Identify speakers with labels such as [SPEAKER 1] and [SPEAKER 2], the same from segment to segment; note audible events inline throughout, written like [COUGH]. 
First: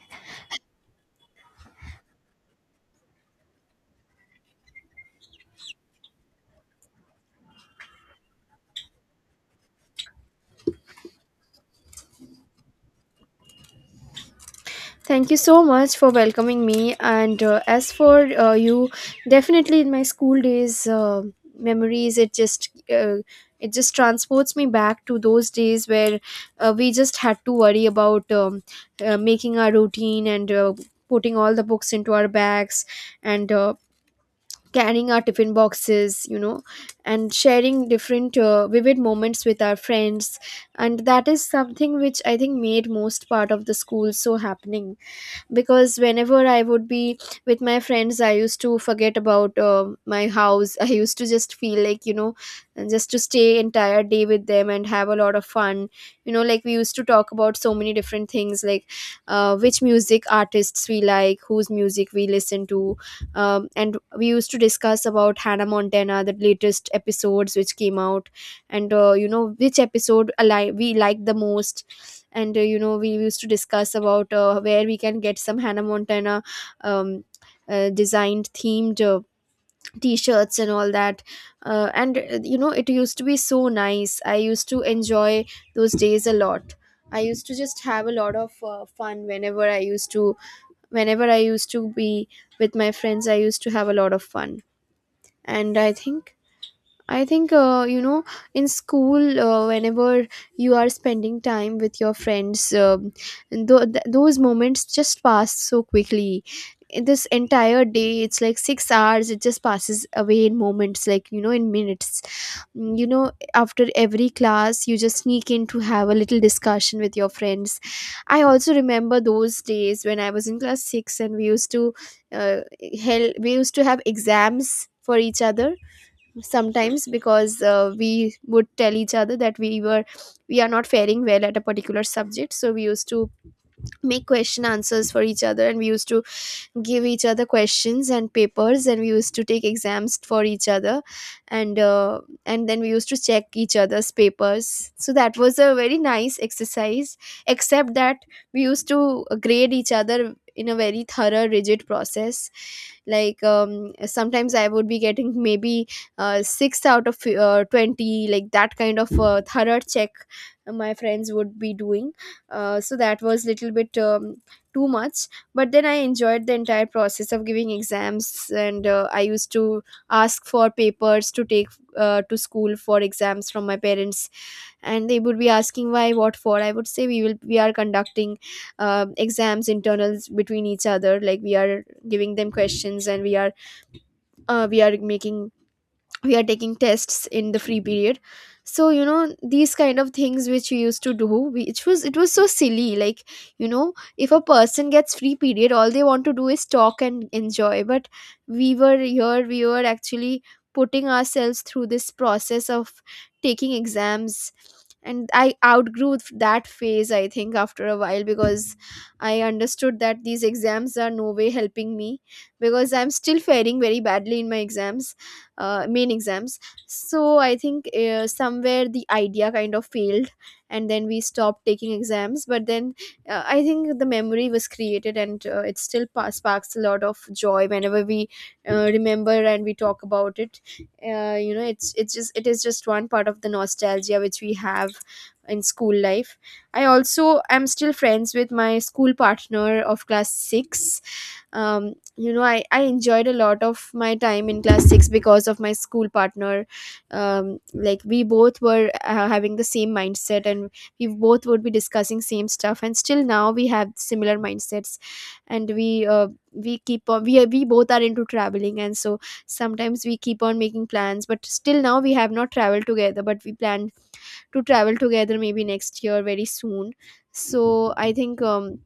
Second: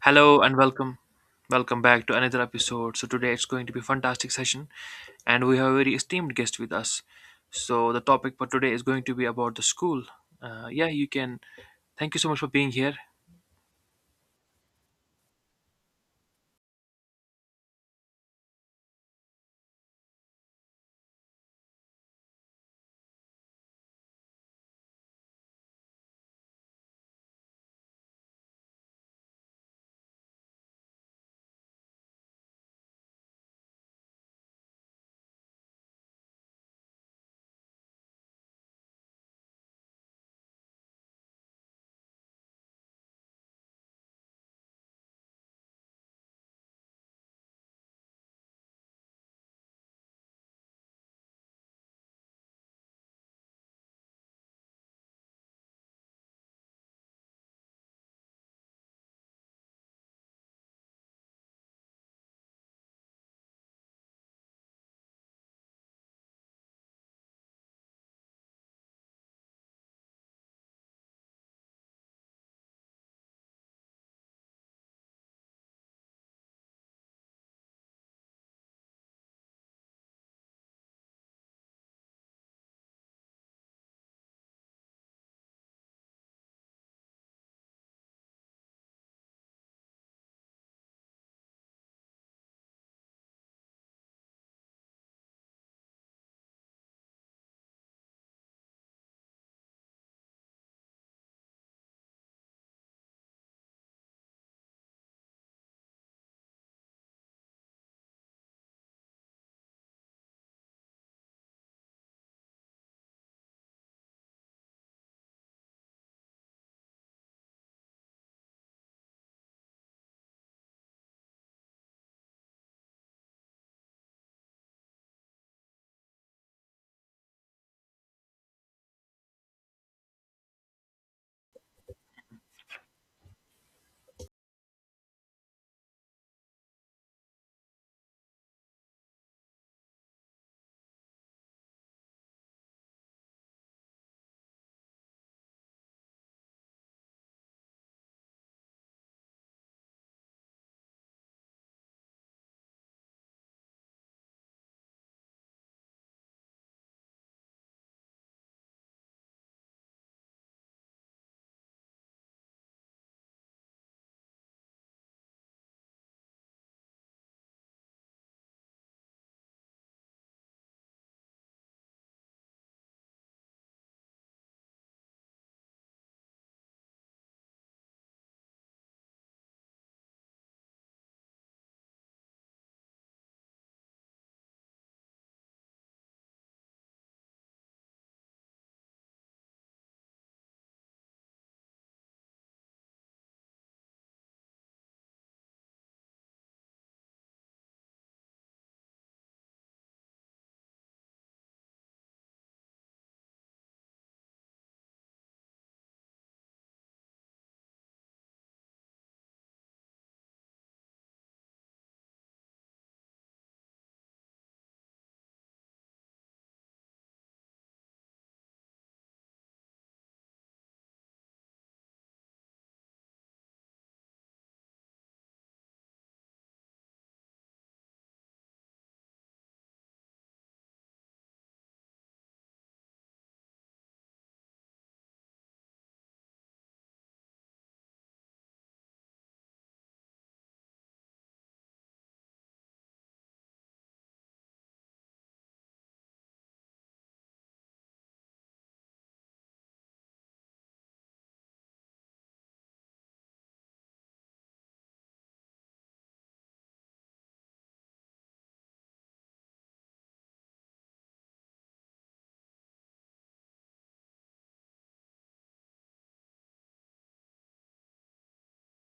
[SPEAKER 1] Hello and welcome. Welcome back to another episode. So today it's going to be a fantastic session and we have a very esteemed guest with us. So the topic for today is going to be about the school. Yeah, you can. Thank you so much for being here.
[SPEAKER 2] Thank you so much for welcoming me. And as for you, definitely in my school days memories, uh, it just transports me back to those days where we just had to worry about making our routine and putting all the books into our bags and. Carrying our tiffin boxes, you know, and sharing different vivid moments with our friends, and that is something which I think made most part of the school so happening. Because whenever I would be with my friends, I used to forget about my house [LAUGHS] I used to just feel like, you know, just to stay entire day with them and have a lot of fun. You know, like, we used to talk about so many different things, like which music artists we like, whose music we listen to. And we used to discuss about Hannah Montana, the latest episodes which came out, and you know, which episode we like the most, and you know, we used to discuss about where we can get some Hannah Montana um, designed themed t-shirts and all that. And You know, it used to be so nice. I used to enjoy those days a lot. I used to just have a lot of fun whenever I used to be with my friends. I used to have a lot of fun. And I think, you know, in school, whenever you are spending time with your friends, those moments just pass so quickly. In This entire day, it's like 6 hours, it just passes away in moments, like, you know, in minutes. You know, after every class, you just sneak in to have a little discussion with your friends. I also remember those days when I was in class six and we used to, uh, we used to have exams for each other sometimes, because we would tell each other that we are not faring well at a particular subject, so we used to make question answers for each other, and we used to give each other questions and papers, and we used to take exams for each other. And then we used to check each other's papers, so that was a very nice exercise, except that we used to grade each other in a very thorough rigid process. Like, sometimes I would be getting maybe 6 out of 20, like that kind of thorough check my friends would be doing. So that was little bit too much, but then I enjoyed the entire process of giving exams. And I used to ask for papers to take to school for exams from my parents, and they would be asking why, what for. I would say we are conducting exams, internals between each other, like we are giving them questions, and we are making we are taking tests in the free period. So you know, these kind of things which we used to do, which was, it was so silly. Like, you know, if a person gets free period, all they want to do is talk and enjoy, but we were here we were actually putting ourselves through this process of taking exams. And I outgrew that phase, I think, after a while, because I understood that these exams are no way helping me, because I'm still faring very badly in my exams, main exams. So I think somewhere the idea kind of failed, and then we stopped taking exams. But then I think the memory was created, and it still sparks a lot of joy whenever we remember and we talk about it. You know, it is just one part of the nostalgia which we have in school life. I also am still friends with my school partner of class 6. You know, I enjoyed a lot of my time in class 6 because of my school partner. Like, we both were having the same mindset, and we both would be discussing same stuff, and still now we have similar mindsets. And we keep on we, are- we both are into traveling, and so sometimes we keep on making plans, but still now we have not traveled together, but we plan to travel together maybe next year, very soon. So I think,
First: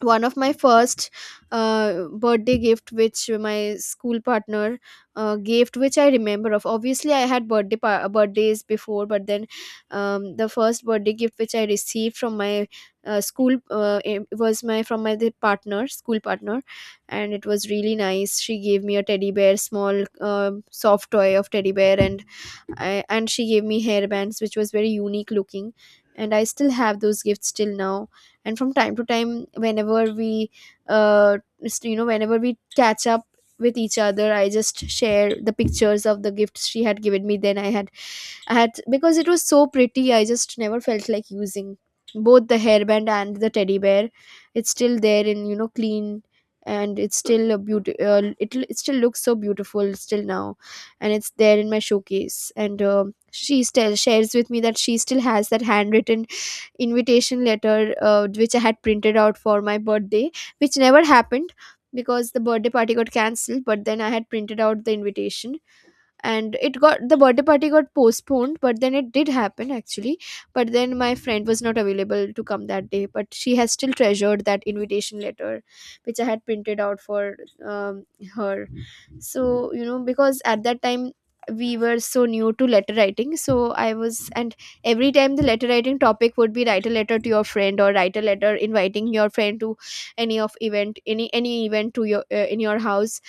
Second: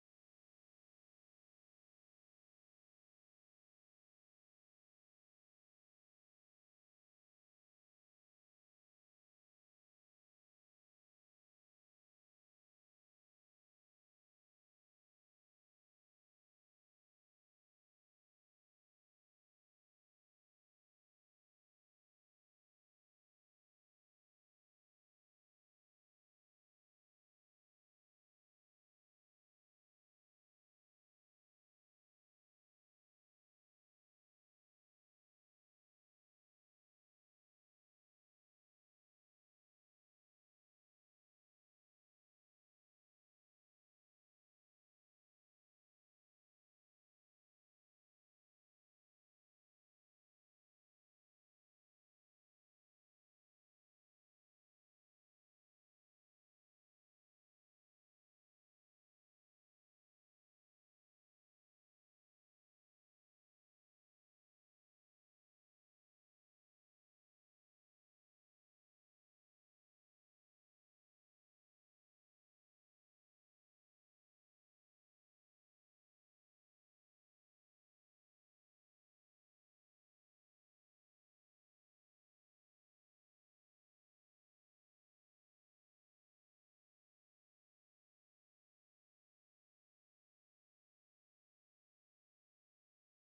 [SPEAKER 2] one of my first uh, birthday gift which my school partner gave, which I remember of. Obviously I had birthdays before, but then the first birthday gift which I received from my school it was my from my the partner school partner, and it was really nice. She gave me a teddy bear, small, um, soft toy of teddy bear, and and she gave me hairbands which was very unique looking, and I still have those gifts till now. And from time to time whenever we you know, whenever we catch up with each other, I just share the pictures of the gifts she had given me. Then I had, because it was so pretty, I just never felt like using both the hairband and the teddy bear. It's still there, and, you know, clean, and it's still a beauty. It it still looks so beautiful still now, and it's there in my showcase. And, um, she still shares with me that she still has that handwritten invitation letter which I had printed out for my birthday, which never happened, because the birthday party got cancelled. But then I had printed out the invitation, and it got the birthday party got postponed, but then it did happen actually. But then my friend was not available to come that day, but she has still treasured that invitation letter which I had printed out for, um, her. So, you know, because at that time we were so new to letter writing. So I was and every time the letter writing topic would be write a letter to your friend, or write a letter inviting your friend to any event to your in your house.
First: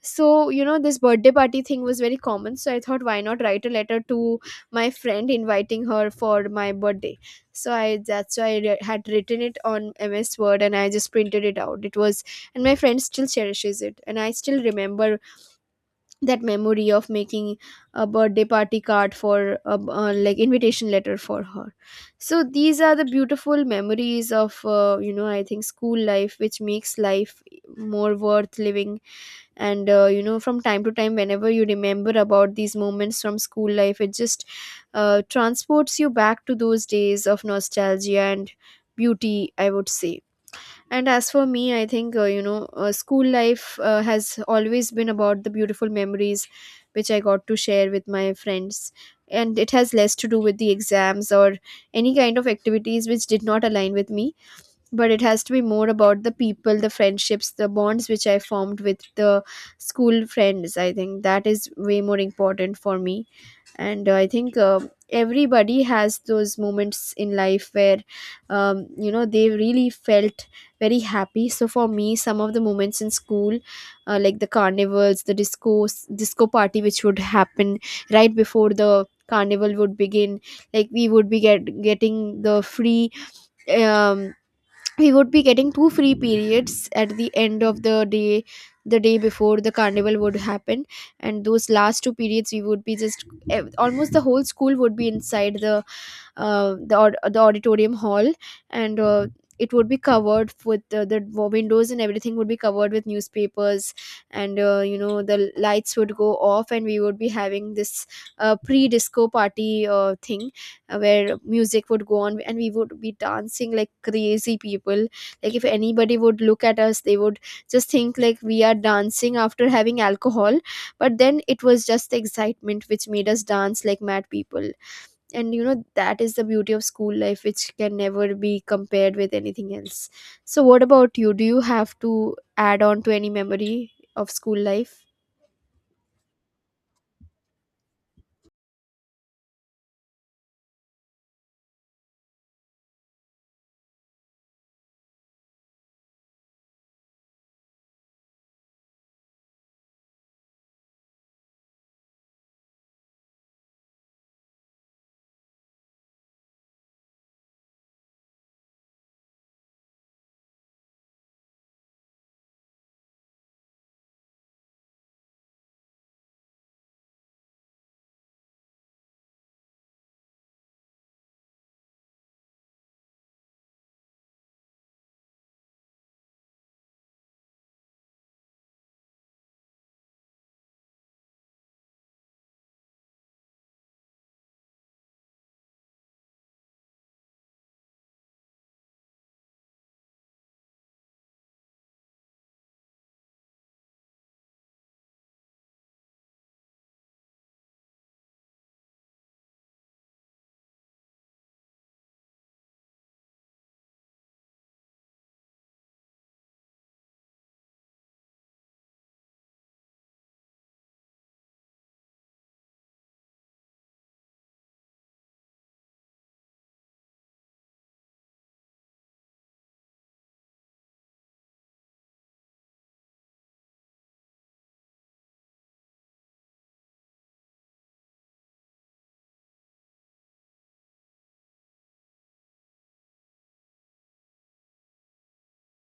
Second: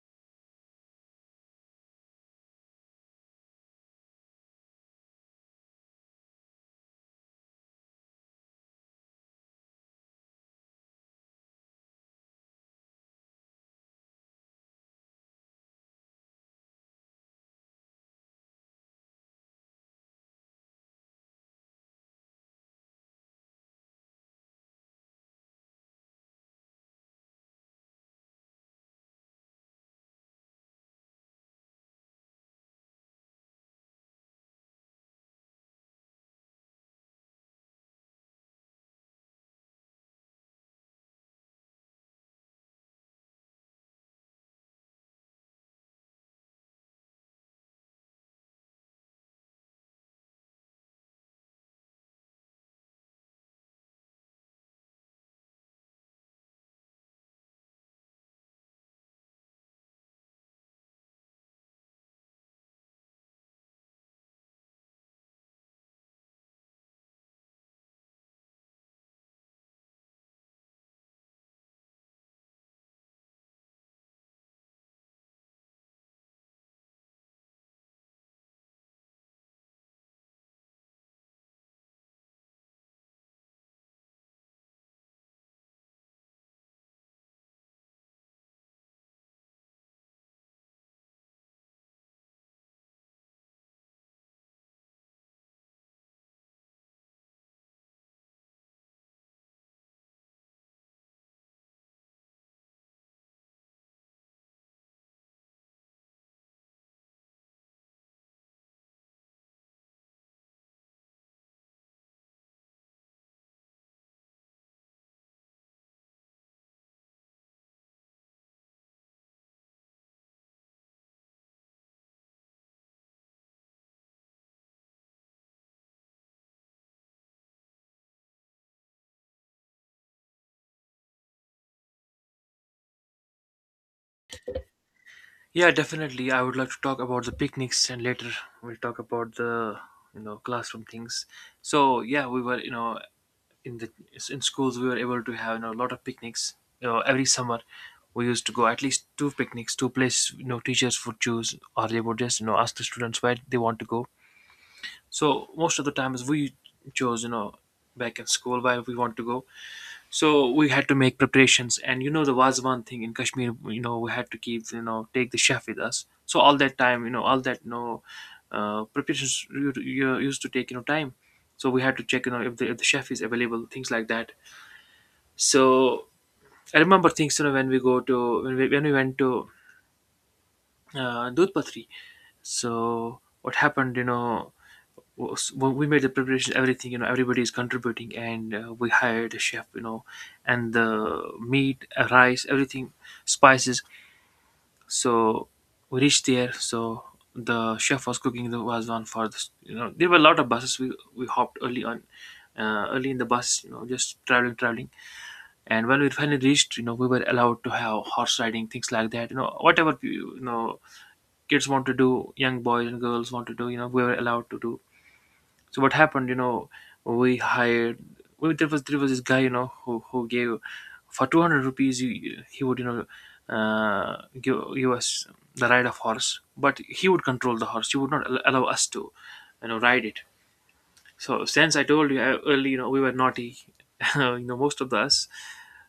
[SPEAKER 2] So you know, this birthday party thing was very common, so I thought, why not write a letter to my friend inviting her for my birthday. So I that's why I re- had written it on MS Word, and I just printed it out. It was and My friend still cherishes it, and I still remember that memory of making a birthday party card for a, like, invitation letter for her. So these are the beautiful memories of, you know, I think, school life, which makes life more worth living. And you know, from time to time whenever you remember about these moments from school life, it just transports you back to those days of nostalgia and beauty, I would say. And as for me, I think you know, school life has always been about the beautiful memories which I got to share with my friends. And it has less to do with the exams or any kind of activities which did not align with me, but it has to be more about the people, the friendships, the bonds which I formed with the school friends. I think that is way more important for me. And I think everybody has those moments in life where, you know, they really felt very happy. So for me, some of the moments in school, like the carnivals, the disco party which would happen right before the carnival would begin. Like, we would be getting the free, um we would be getting 2 free periods at the end of the day, the day before the carnival would happen. And those last two periods, we would be just almost the whole school would be inside the, the auditorium hall, and it would be covered with, windows and everything would be covered with newspapers, and, you know, the lights would go off, and we would be having this pre-disco party thing, where music would go on, and we would be dancing like crazy people. Like if anybody would look at us, they would just think like we are dancing after having alcohol, but then it was just the excitement which made us dance like mad people. And you know that is the beauty of school life which can never be compared with anything else. So what about you? Do you have to add on to any memory of school life?
[SPEAKER 1] Yeah, definitely. I would like to talk about the picnics, and later we'll talk about the, you know, classroom things. So yeah, we were, you know, in the in schools we were able to have, you know, a lot of picnics, you know, every summer. We used to go at least two picnics, two places. You know, teachers would choose, or they would just, you know, ask the students where they want to go. So most of the times we chose, you know, back in school where we want to go. So we had to make preparations, and you know, the was one thing in Kashmir, you know, we had to keep, you know, take the chef with us. So all that time, you know, all that, preparations you used to take, you know, time. So we had to check, you know, if if the chef is available, things like that. So I remember things, you know, when we go to when we went to Dudhpatri. So what happened, you know, was, well, we made the preparation, everything, you know, everybody is contributing, and we hired a chef, you know, and the meat, rice, everything, spices. So we reached there. So the chef was cooking. There was one for this, you know, there were a lot of buses. We hopped early on, early in the bus, you know, just traveling, traveling. And when we finally reached, you know, we were allowed to have horse riding, things like that. You know, whatever, you know, kids want to do, young boys and girls want to do, you know, we were allowed to do. So what happened, you know, we hired, there was this guy, you know, who gave for 200 rupees. He would, you know, give us the ride of horse, but he would control the horse. He would not allow us to, you know, ride it. So since I told you early, you know, we were naughty, [LAUGHS] you know, most of us.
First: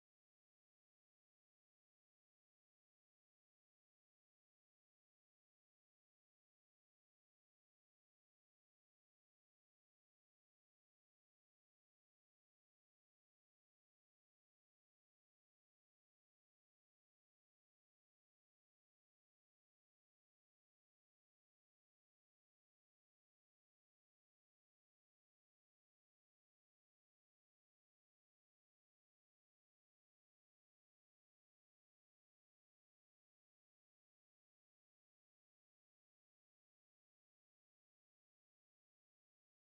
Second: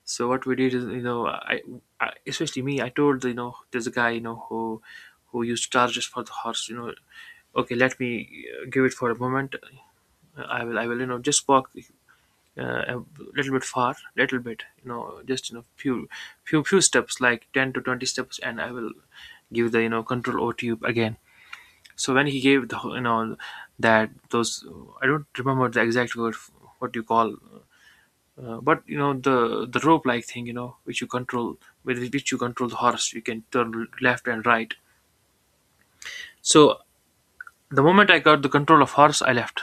[SPEAKER 1] So what we did is, you know, I especially me, I told, you know, there's a guy, you know, who used charges for the horse, you know, okay, let me give it for a moment. I will, you know, just walk a little bit far, little bit, you know, just, you know, few steps, like 10 to 20 steps, and I will give the, you know, control over to you again. So when he gave the, you know, that those, I don't remember the exact word, what you call, but you know the rope like thing, you know, which you control, with which you control the horse. You can turn left and right. So the moment I got the control of horse, I left.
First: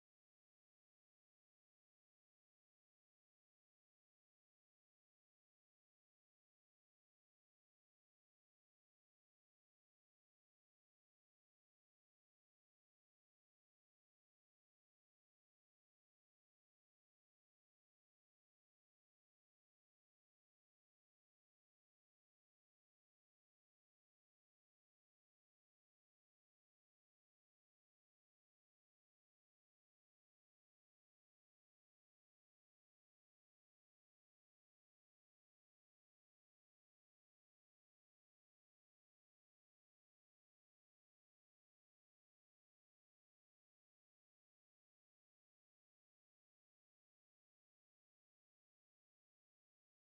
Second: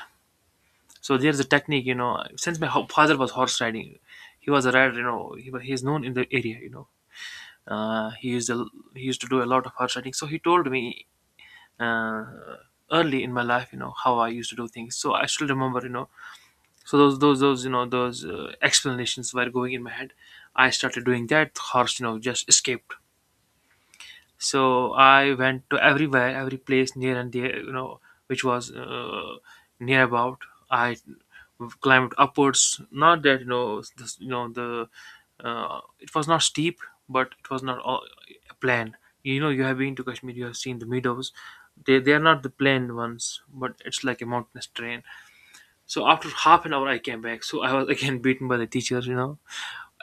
[SPEAKER 1] So there's a technique, you know, since my father was horse riding, he was a rider. You know, he is known in the area, you know. He used a, he used to do a lot of horse riding. So he told me uh, early in my life, you know, how I used to do things. So I still remember, you know, so those, you know, those explanations were going in my head. I started doing that horse, you know, just escaped. So I went to everywhere, every place near and there, you know, which was near about. I climbed upwards, not that, you know, you know, the it was not steep, but it was not all plain. You know, you have been to Kashmir, you have seen the meadows. They are not the plain ones, but it's like a mountainous terrain. So after half an hour, I came back. So I was again beaten by the teacher. You know,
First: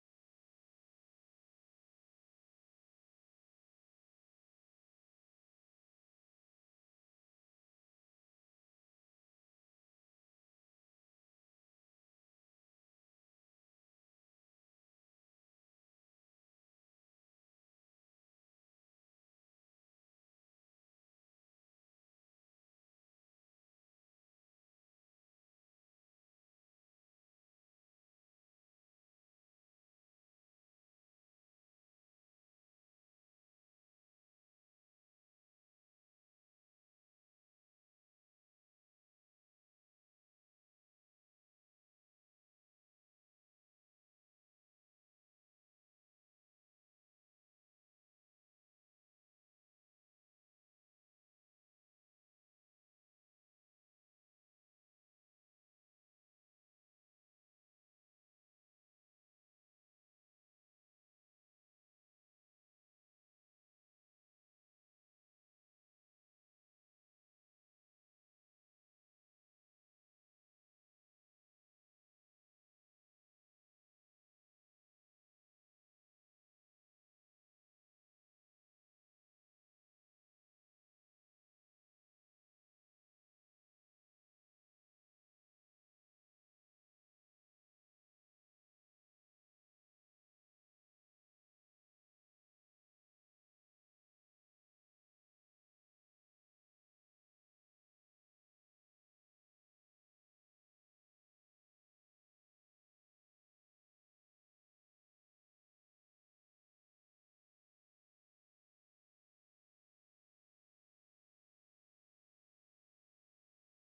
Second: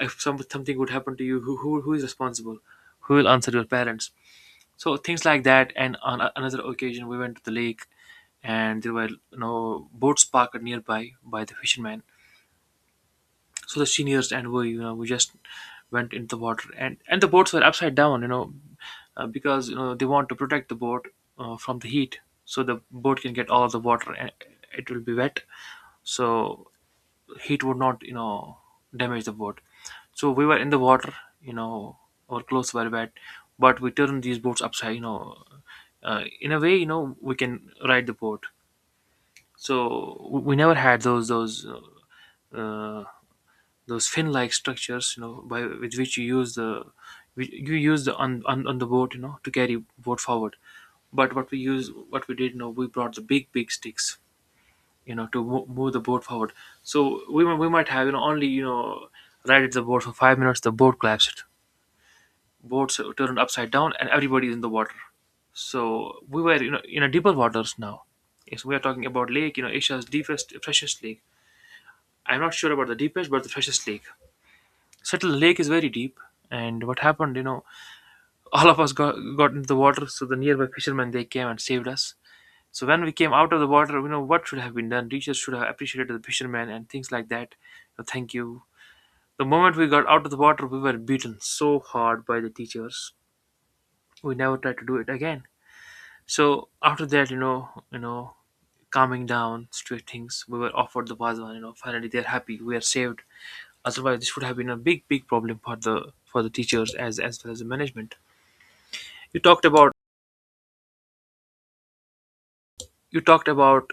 [SPEAKER 1] if something would happen to you, who is responsible? Who will answer your parents? So things like that. And on another occasion, we went to the lake, and there were, you know, boats parked nearby by the fishermen. So the seniors and we, you know, we just went into the water, and the boats were upside down. You know, because you know they want to protect the boat from the heat, so the boat can get all the water and it will be wet. So heat would not, you know, damage the boat. So we were in the water, you know, our clothes were wet, but we turned these boats upside, you know, in a way, you know, we can ride the boat. So we never had those uh, those fin like structures, you know, by with which you use the, you use the on, on the boat, you know, to carry boat forward. But what we did, you know, we brought the big big sticks, you know, to move the boat forward. So we might have, you know, only, you know, ride the boat for 5 minutes. The boat collapsed, boats turned upside down, and everybody is in the water. So we were, you know, in a deeper waters now. Yes, we are talking about lake, you know, Asia's deepest, freshest lake. I'm not sure about the deepest, but the freshest lake. Settle lake is very deep. And what happened, you know, all of us got into the water, so the nearby fishermen they came and saved us. So when we came out of the water, you know what should have been done. Teachers should have appreciated the fishermen and things like that. You know, thank you. The moment we got out of the water, we were beaten so hard by the teachers. We never tried to do it again. So after that, you know, calming down, straight things. We were offered the Vazwan, you know, finally they're happy, we are saved. Otherwise this would have been a big, big problem for the teachers as well as the management. You talked about you talked about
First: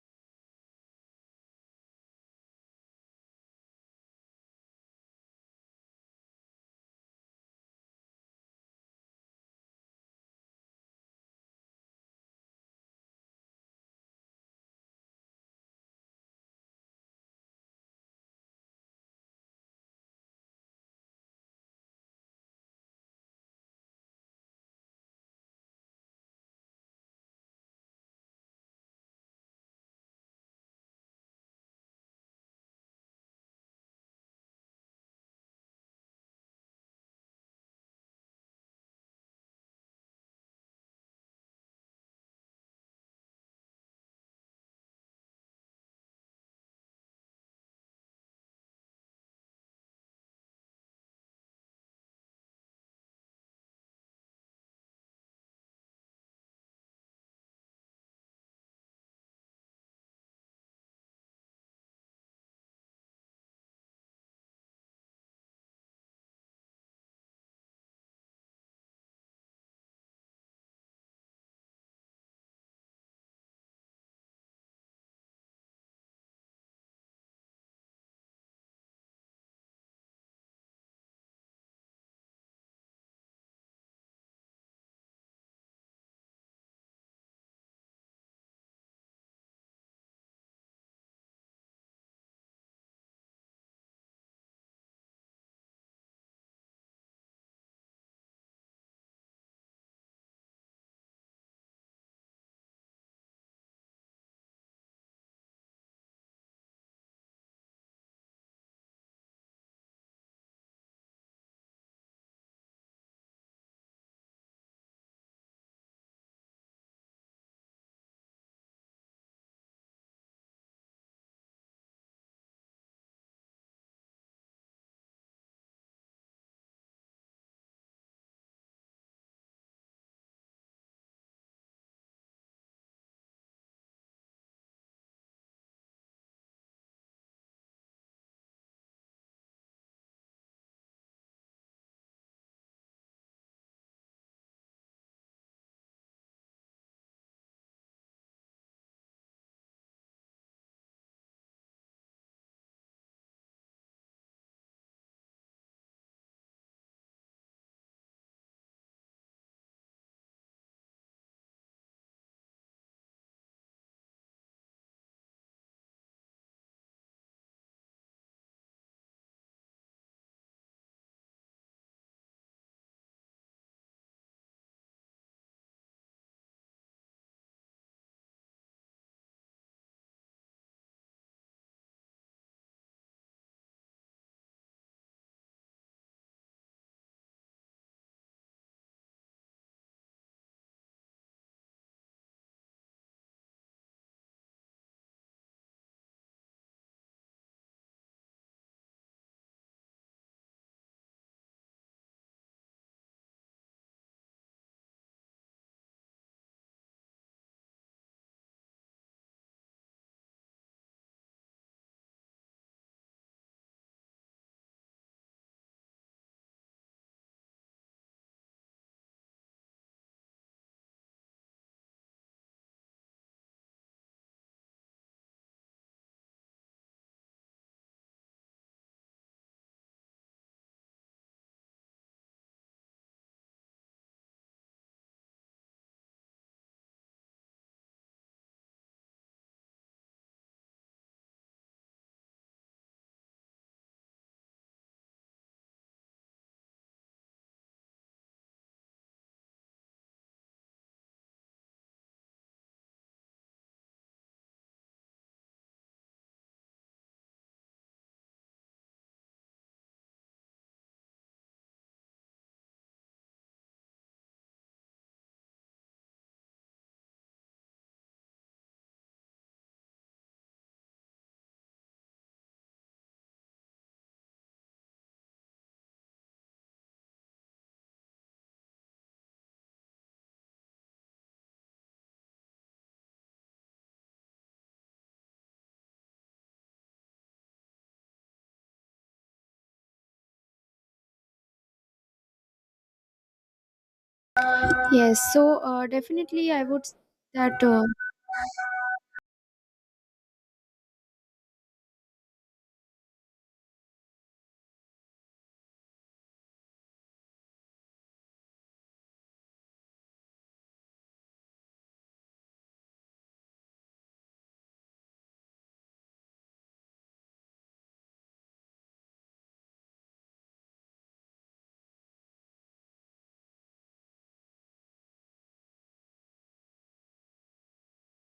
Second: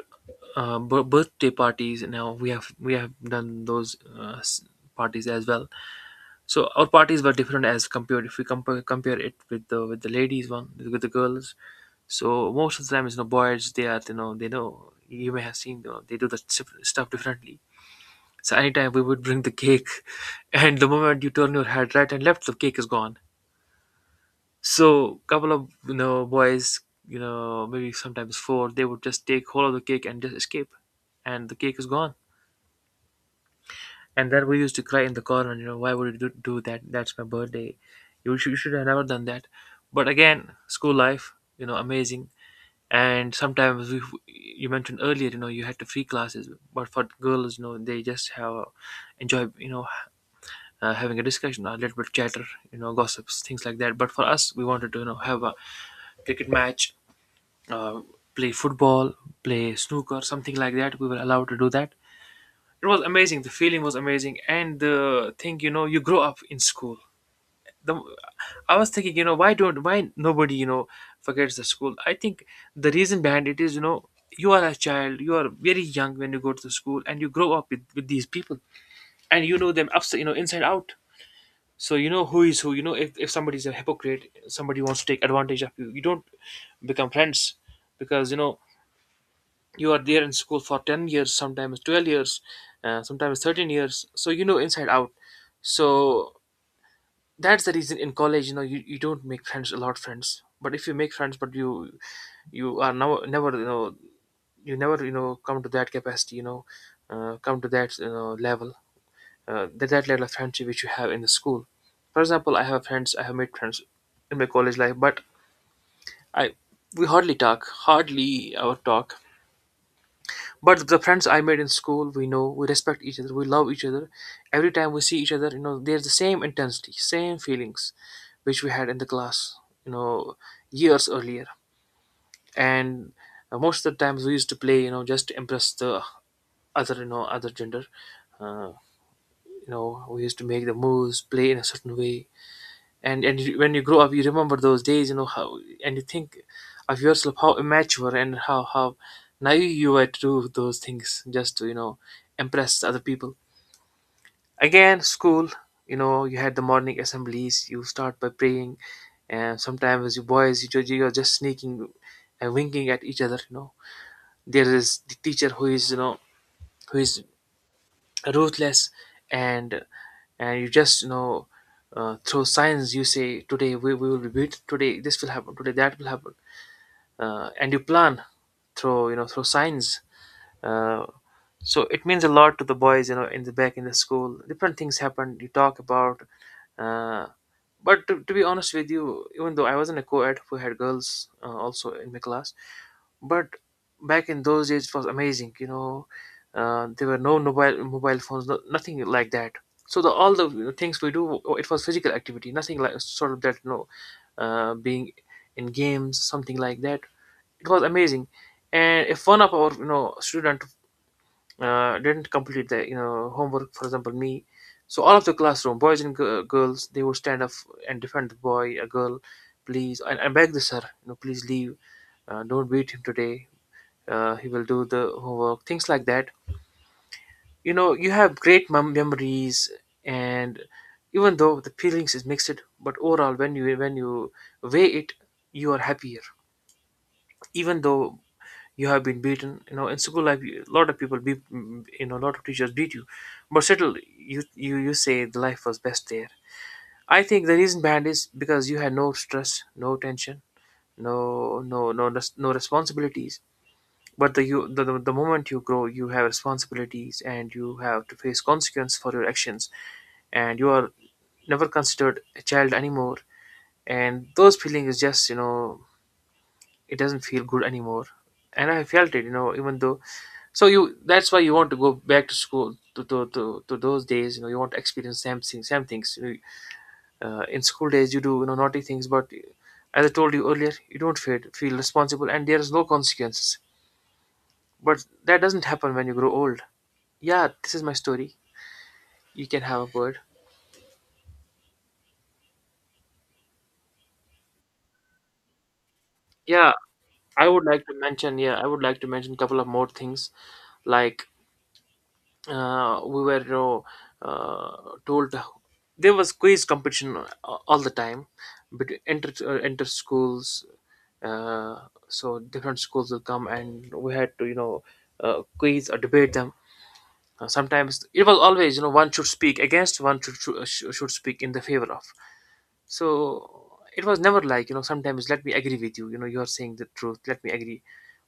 [SPEAKER 1] birthday parties. Now we have done those parties as well. So our parties were different as compared if we compare it with the ladies one, with the girls. So most of the time, you know, boys they are, you know, they know, you may have seen, you know, they do the stuff differently. So anytime we would bring the cake, [LAUGHS] and the moment you turn your head right and left, the cake is gone. So couple of, you know, boys, you know, maybe sometimes four, they would just take hold of the cake and just escape, and the cake is gone. And then we used to cry in the corner. You know, why would you do that? That's my birthday. You should have never done that. But again, school life, you know, amazing. And sometimes we, you mentioned earlier, you know, you had to free classes. But for girls, you know, they just have enjoy, you know, having a discussion, a little bit chatter, you know, gossips, things like that. But for us, we wanted to, you know, have a cricket match, uh, play football, play snooker, something like that. We were allowed to do that. It was amazing. The feeling was amazing, and the thing, you know, you grow up in school. The, I was thinking, you know, why don't why nobody, you know, forgets the school? I think the reason behind it is, you know, you are a child, you are very young when you go to the school, and you grow up with these people, and you know them upside, you know, inside out. So you know who is who. You know, if somebody's a hypocrite, somebody wants to take advantage of you. You don't become friends because you know you are there in school for 10 years, sometimes 12 years, sometimes 13 years, so you know inside out. So that's the reason in college, you know, you don't make friends, a lot of friends, but if you make friends, but you are now never, you know, you never, you know, come to that capacity, you know, come to that, you know, level, that level of friendship which you have in the school. For example, I have friends, I have made friends in my college life, but I, we hardly talk, hardly our talk. But the friends I made in school, we know, we respect each other, we love each other. Every time we see each other, you know, there's the same intensity, same feelings which we had in the class, you know, years earlier. And most of the times we used to play, you know, just to impress the other, you know, other gender. uh, you know, we used to make the moves, play in a certain way. And when you grow up you remember those days, you know how, and you think of yourself how immature and how naive you were to do those things just to, you know, impress other people. Again, school, you know, you had the morning assemblies, you start by praying, and sometimes you boys you, you're just sneaking and winking at each other, you know. There is the teacher who is, you know, who is ruthless. and and you just, you know, through science you say today we will be beat, today this will happen, today that will happen, and you plan through, you know, through science. uh, so it means a lot to the boys, you know, in the back in the school different things happen, you talk about, uh, but to be honest with you, even though I was not a co-ed, we had girls also in my class, but back in those days it was amazing. You know, there were no mobile phones, no, nothing like that. So the all the, you know, things we do, it was physical activity, nothing like sort of that. You know, being in games, something like that. It was amazing. And if one of our, you know, student didn't complete the, you know, homework, for example me, so all of the classroom boys and girls, they would stand up and defend the boy, a girl, please, and beg the sir, you know, please leave, don't beat him today, he will do the homework, things like that. You know, you have great memories, and even though the feelings is mixed, but overall when you weigh it, you are happier. Even though you have been beaten, you know, in school life, a lot of people beat, you know, a lot of teachers beat you, but still you, you you say the life was best there. I think the reason behind is because you had no stress, no tension, no, no, no responsibilities. But the you the moment you grow, you have responsibilities and you have to face consequence for your actions, and you are never considered a child anymore. And those feeling is just, you know, it doesn't feel good anymore. And I felt it, you know, even though. So you, that's why you want to go back to school, to to those days, you know, you want to experience same things, same things, you know, in school days you do, you know, naughty things, but as I told you earlier, you don't feel responsible and there's no consequences. But that doesn't happen when you grow old. Yeah, this is my story. You can have a word.
[SPEAKER 2] Yes, so definitely I
[SPEAKER 1] Yeah,
[SPEAKER 2] would say
[SPEAKER 1] I
[SPEAKER 2] that
[SPEAKER 1] would like to mention, yeah, I would like to mention a couple of more things, like we were told there was quiz competition all the time, but enter enter schools, uh, so different schools will come and we had to, you know, quiz or debate them. Sometimes it was always, you know, one should speak against, one should speak in the favor of. So it was never like, you know, sometimes let me agree with you, you know, you are saying the truth, let me agree.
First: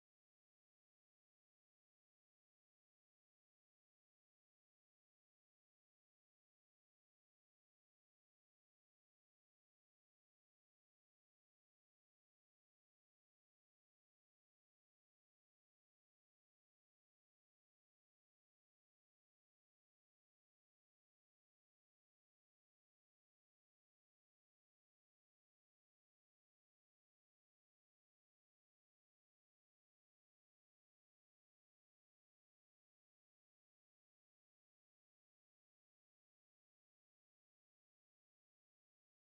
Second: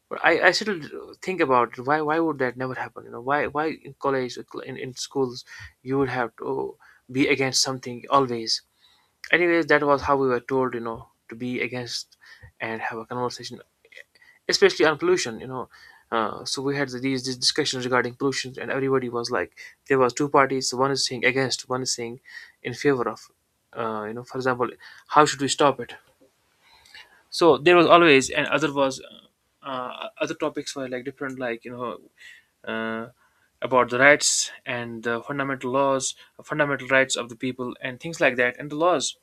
[SPEAKER 1] But I still think about, why would that never happen? You know, why in college, like, in schools you would have to be against something always. Anyways, that was how we were told, you know, to be against and have a conversation, especially on pollution. You know, so we had these discussions regarding pollution, and everybody was like, there was two parties. One is saying against, one is saying in favor of. You know, for example, how should we stop it? So there was always, and other was other topics were like different, like, you know, uh, about the rights and the fundamental laws, fundamental rights of the people and things like that and the laws.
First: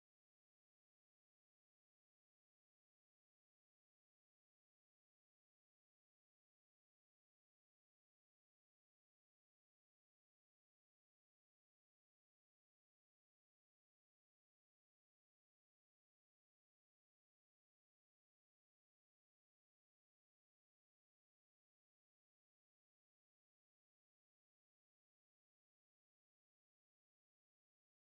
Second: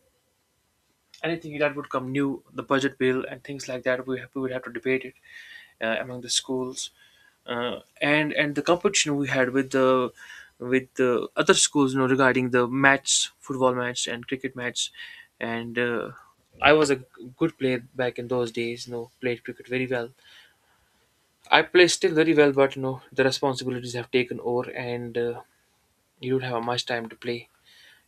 [SPEAKER 1] Anything that would come new, the budget bill and things like that, we, have, we would have to debate it among the schools, and the competition we had with the other schools, you know, regarding the match, football match and cricket match. And I was a good player back in those days, you know, played cricket very well. I play still very well, but you know the responsibilities have taken over, and you don't have much time to play,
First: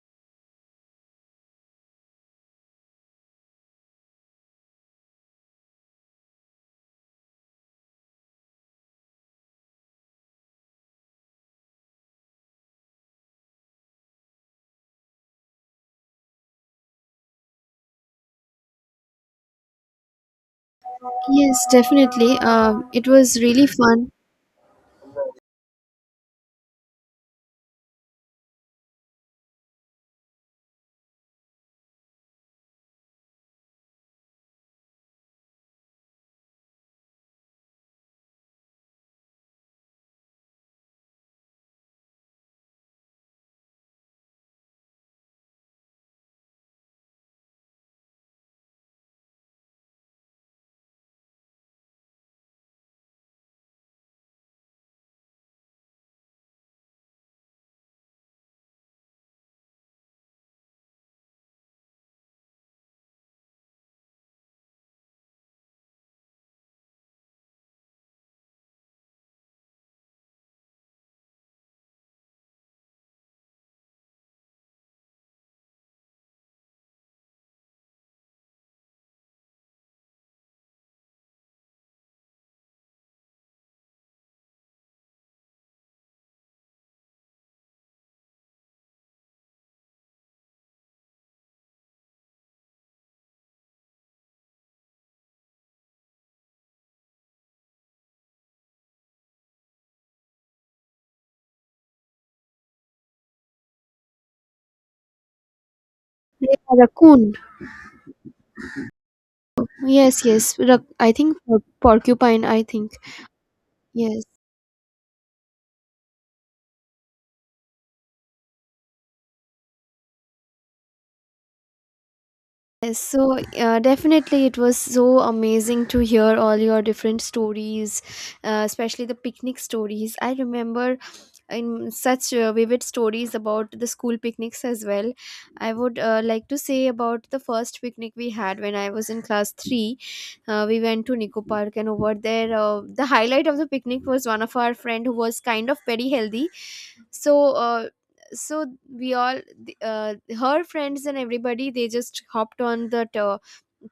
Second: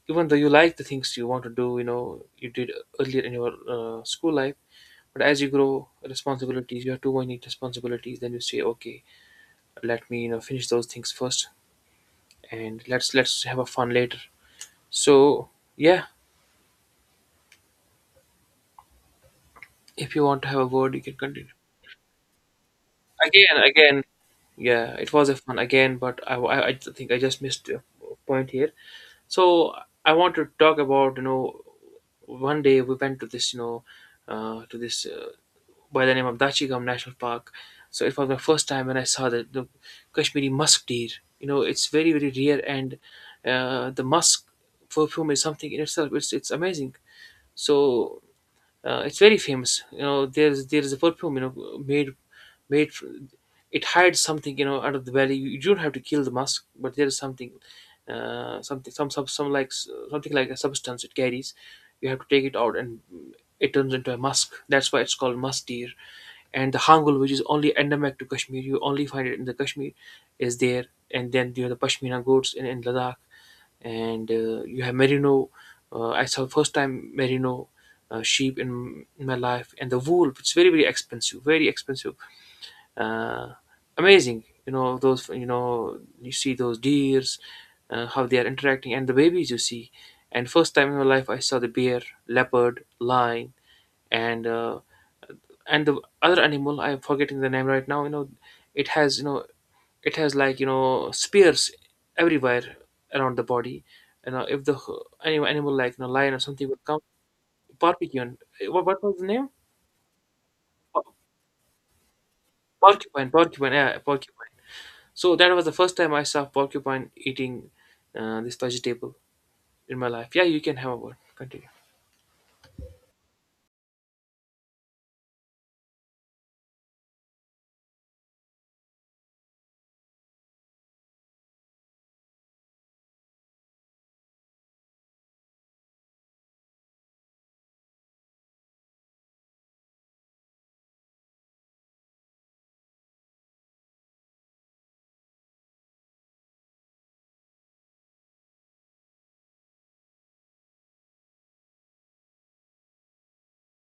[SPEAKER 1] even though you like the things you want to do, you know you did earlier in your school life. But as you grow responsibilities, you have too many responsibilities, then you say okay, let me, you know, finish those things first, and let's have a fun later. So yeah, if you want to have a word, you can continue.
[SPEAKER 2] yes, definitely, it was
[SPEAKER 1] Again,
[SPEAKER 2] really
[SPEAKER 1] again,
[SPEAKER 2] fun.
[SPEAKER 1] yeah, it was a fun again, but I think I just missed a point here. So I want to talk about, you know, one day we went to this, you know, to this by the name of Dachigam National Park. So it was my first time when I saw the Kashmiri musk deer. You know, it's very very rare, and the musk perfume is something in itself. It's amazing. So it's very famous. You know, there's there is a perfume, you know, made made it hides something, you know, out of the valley. You don't have to kill the musk, but there is something, something something like a substance it carries. You have to take it out, and it turns into a musk. That's why it's called musk deer. And the hangul, which is only endemic to Kashmir, you only find it in the Kashmir, is there. And then you know the Pashmina goats in Ladakh, and you have merino. I saw first time merino sheep in my life, and the wool, it's very very expensive, very expensive. Uh, amazing, you know those. You know you see those deers, how they are interacting, and the babies you see. And first time in my life, I saw the bear, leopard, lion, and uh, and the other animal, I'm forgetting the name right now. You know, it has, you know, it has like, you know, spears everywhere around the body, you know, if the animal like, you know, lion or something
[SPEAKER 2] A
[SPEAKER 1] would come.
[SPEAKER 2] raccoon?
[SPEAKER 1] Porcupine, what was the name?
[SPEAKER 2] Yes, yes, I
[SPEAKER 1] Por-
[SPEAKER 2] think porcupine, I think.
[SPEAKER 1] Porcupine, porcupine, yeah,
[SPEAKER 2] Yes.
[SPEAKER 1] porcupine. So that was the first time I saw porcupine eating this vegetable in my life. Yeah, you can have a word, continue.
[SPEAKER 2] Yes, so definitely it was so amazing to hear all your different stories, especially the picnic stories. I remember in such vivid stories about the school picnics as well. I would like to say about the first picnic we had when I was in class 3. We went to Nico Park, and over there, the highlight of the picnic was one of our friend who was kind of very healthy. So, so we all, her friends and everybody, they just hopped on that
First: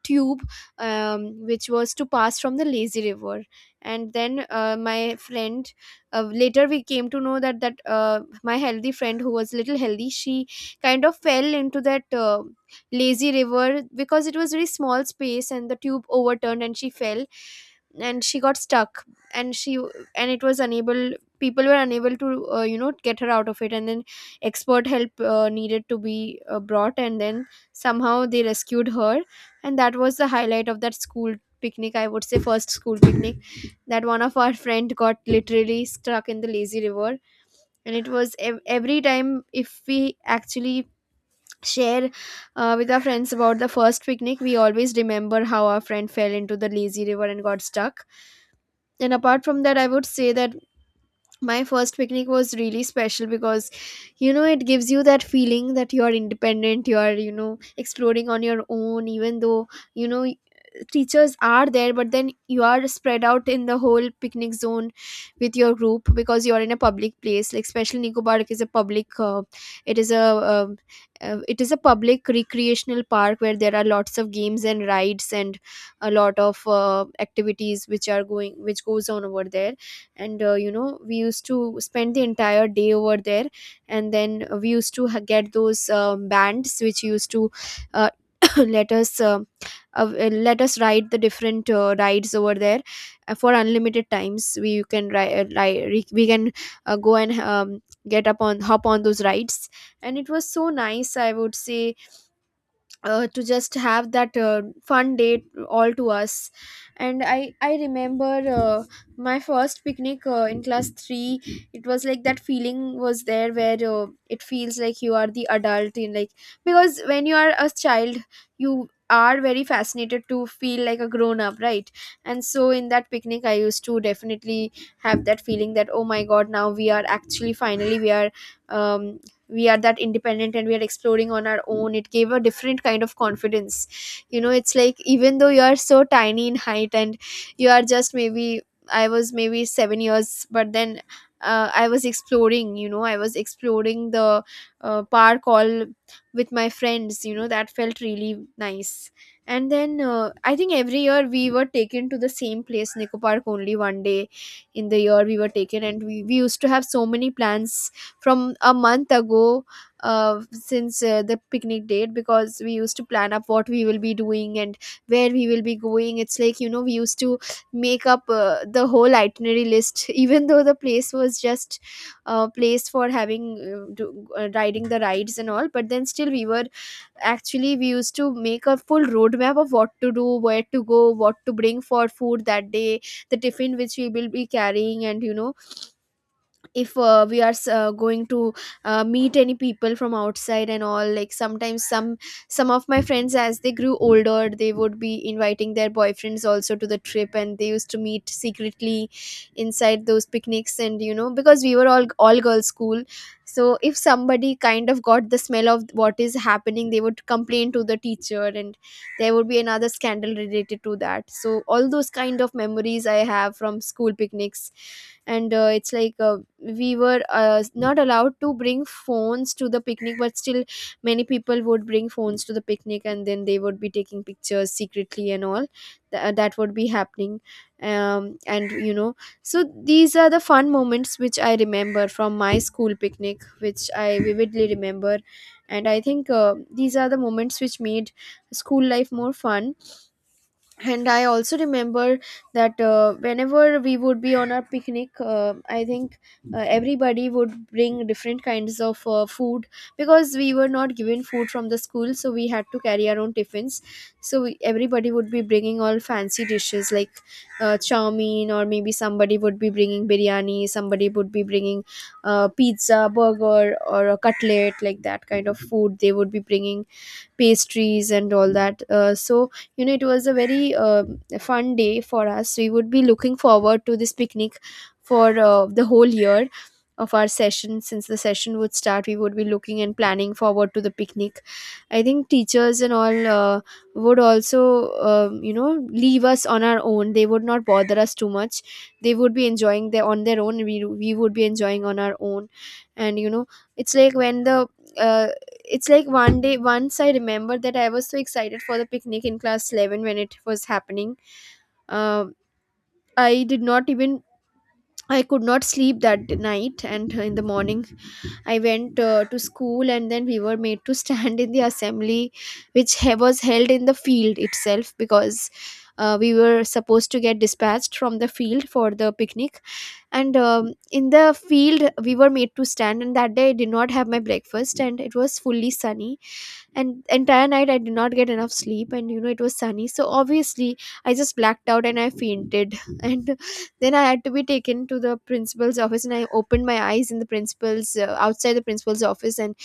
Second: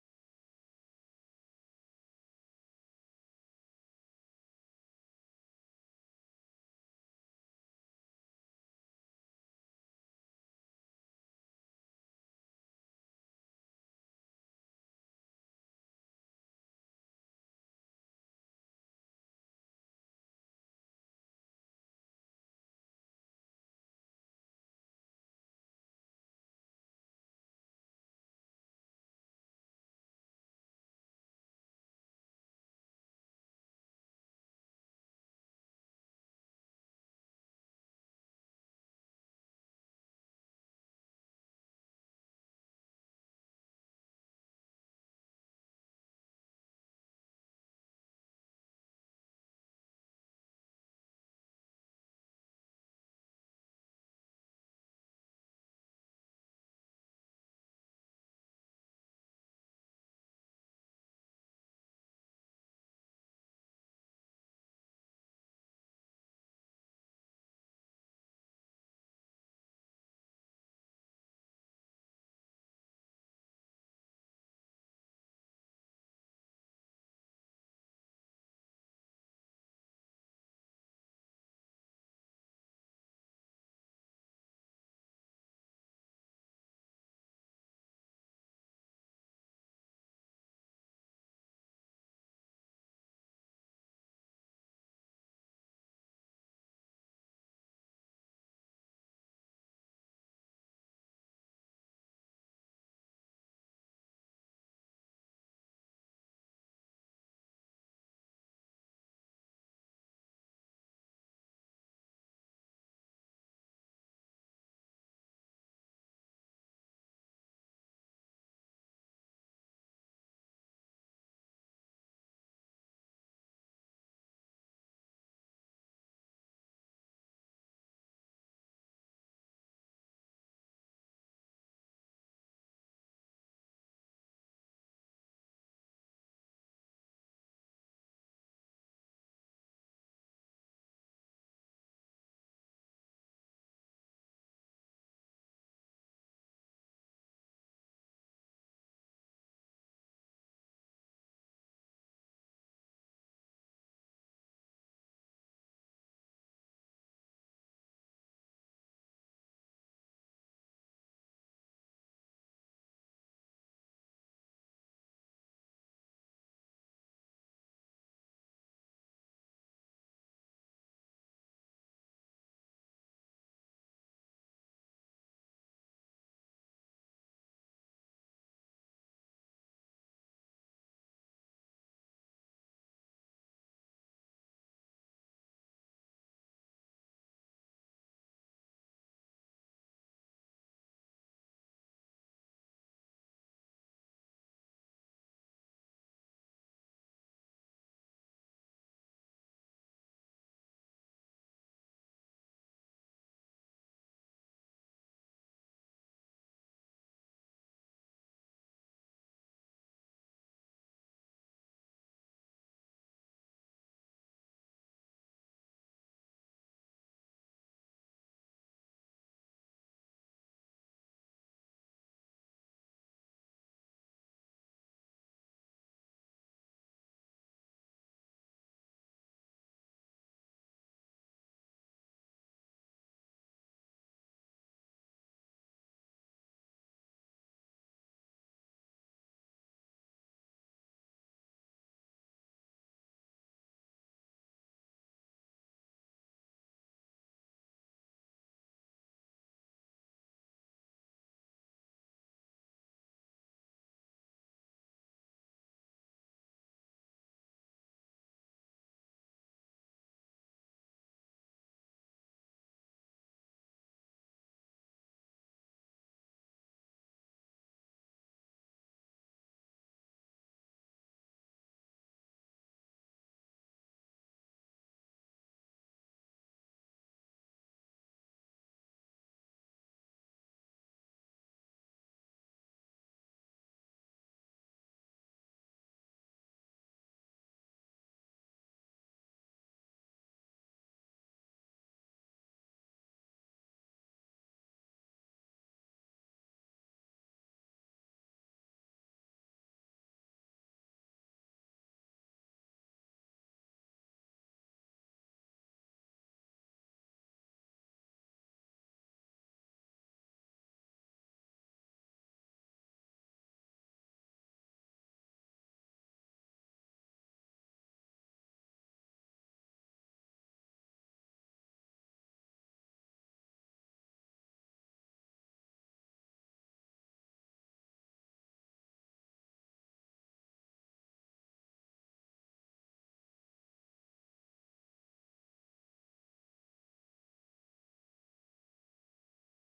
[SPEAKER 2] tube, which was to pass from the lazy river. And then my friend, later we came to know that my healthy friend who was little healthy, she kind of fell into that lazy river because it was very small space and the tube overturned, and she fell and she got stuck. And she and it was unable, people were unable to you know, get her out of it. And then expert help needed to be brought, and then somehow they rescued her. And that was the highlight of that school picnic, I would say, first school picnic, that one of our friend got literally stuck in the lazy river. And it was every time if we actually share with our friends about the first picnic, we always remember how our friend fell into the lazy river and got stuck. And apart from that, I would say that my first picnic was really special because you know, it gives you that feeling that you are independent, you are, you know, exploring on your own, even though, you know, teachers are there, but then you are spread out in the whole picnic zone with your group, because you are in a public place. Like special Nico Park is a public it is a um, it is a public recreational park where there are lots of games and rides and a lot of activities which are going, which goes on over there. And you know, we used to spend the entire day over there, and then we used to get those bands which used to uh, [COUGHS] [CLEARS THROAT] let us uh, let us ride the different rides over there for unlimited times. We can ride, we can go and get up on, hop on those rides. And it was so nice, I would say, to just have that fun day all to us. And I remember uh, my first picnic in class 3, it was like that feeling was there where it feels like you are the adult in, like, because when you are a child, you are very fascinated to feel like a grown up, right? And so in that picnic, I used to definitely have that feeling that, oh my god, now we are actually finally um we are that independent and we are exploring on our own. It gave a different kind of confidence. You know, it's like even though you are so tiny in height and you are just maybe, I was maybe 7 years, but then I was exploring. You know, I was exploring the park all with my friends. You know, that felt really nice. And then I think every year we were taken to the same place, Nico Park, only one day in the year we were taken. And we used to have so many plans from a month ago, since the picnic date, because we used to plan up what we will be doing and where we will be going. It's like, you know, we used to make up the whole itinerary list [LAUGHS] even though the place was just a place for having riding the rides and all, but then still we were actually, we used to make a full roadmap of what to do, where to go, what to bring for food that day, the tiffin which we will be carrying. And you know, if we are going to meet any people from outside and all, like sometimes some of my friends, as they grew older, they would be inviting their boyfriends also to the trip, and they used to meet secretly inside those picnics. And you know, because we were all girls school, so if somebody kind of got the smell of what is happening, they would complain to the teacher, and there would be another scandal related to that. So all those kind of memories I have from school picnics. And it's like we were not allowed to bring phones to the picnic, but still many people would bring phones to the picnic, and then they would be taking pictures secretly and all. That would be happening. And you know, so these are the fun moments which I remember from my school picnic which I vividly remember. And I think these are the moments which made school life more fun. And I also remember that whenever we would be on our picnic, I think everybody would bring different kinds of food, because we were not given food from the school, so we had to carry our own tiffins. So everybody would be bringing all fancy dishes like chow mein, or maybe somebody would be bringing biryani, somebody would be bringing pizza, burger, or a cutlet, like that kind of food they would be bringing, pastries and all that. So you know, it was a very fun day for us. We would be looking forward to this picnic for the whole year. Of our session, since the session would start, we would be looking and planning forward to the picnic. I think teachers and all would also, you know, leave us on our own. They would not bother us too much. They would be enjoying their on their own, we would be enjoying on our own. And you know, it's like when the uh, it's like one day, once I remember that I was so excited for the picnic in class 11 when it was happening. um, I did not even, I could not sleep that night. And in the morning, I went to school, and then we were made to [LAUGHS] stand in the assembly which was held in the field itself because we were supposed to get dispatched from the field for the picnic. And in the field, we were made to stand, and that day I did not have my breakfast, and it was fully sunny, and entire night I did not get enough sleep. And you know, it was sunny, so obviously I just blacked out and I fainted [LAUGHS] and then I had to be taken to the principal's office, and I opened my eyes in the principal's, outside the principal's office. And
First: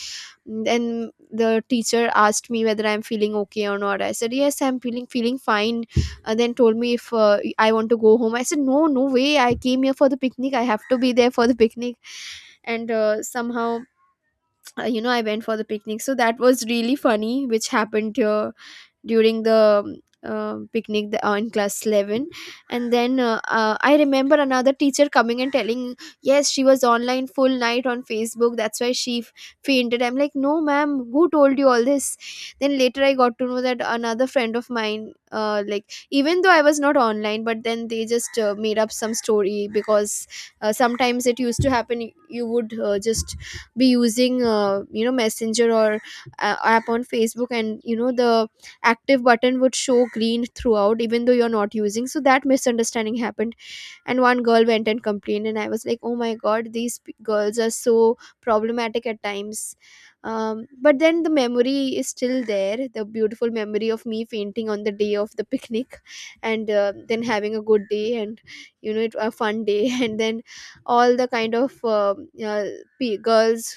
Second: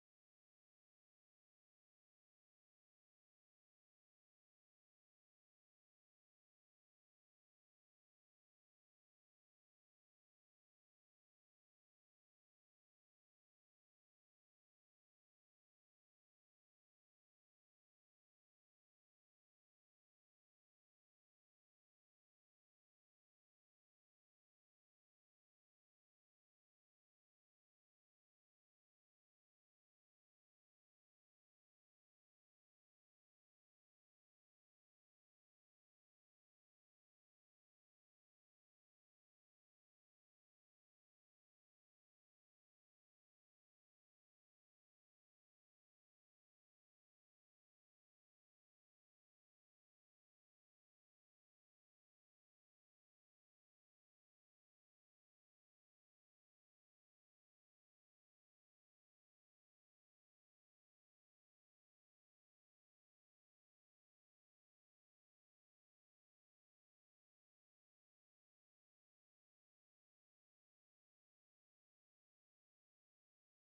[SPEAKER 2] then the teacher asked me whether I'm feeling okay or not. I said, yes, I'm feeling fine. Uh, then told me if I want to go home. I said, no, no way, I came here for the picnic, I have to be there for the picnic. And somehow you know, I went for the picnic. So that was really funny, which happened here during the picnic, in class 11. And then I remember another teacher coming and telling, yes, she was online full night on Facebook, that's why she fainted. I'm like, no, ma'am, who told you all this? Then later I got to know that another friend of mine like, even though I was not online, but then they just made up some story, because sometimes it used to happen, you would just be using you know, messenger or app on Facebook, and you know, the active button would show green throughout, even though you're not using. So that misunderstanding happened, and one girl went and complained, and I was like, oh my god, these girls are so problematic at times. Um, but then the memory is still there, the beautiful memory of me fainting on the day of the picnic [LAUGHS] and then having a good day. And you know, it a fun day [LAUGHS] and then all the kind of girls,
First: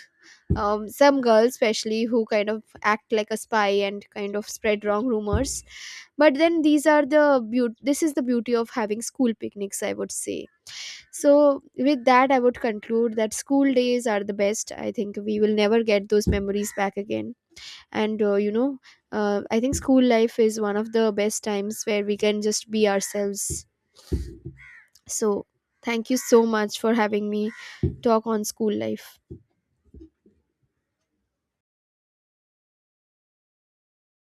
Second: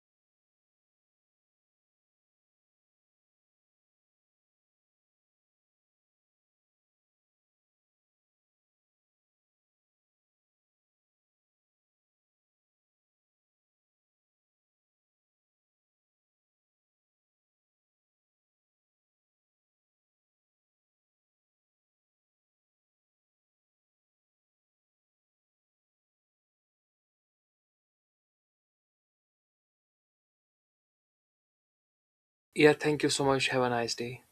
[SPEAKER 2] some girls especially who kind of act like a spy and kind of spread wrong rumors. But then these are the beaut this is the beauty of having school picnics, I would say. So with that, I would conclude that school days are the best. I think we will never get those memories back again. And you know, I think school life is one of the best times where we can just be ourselves. So thank you so much for having me talk on school life.
[SPEAKER 1] Yeah, thank you so much, have a nice day.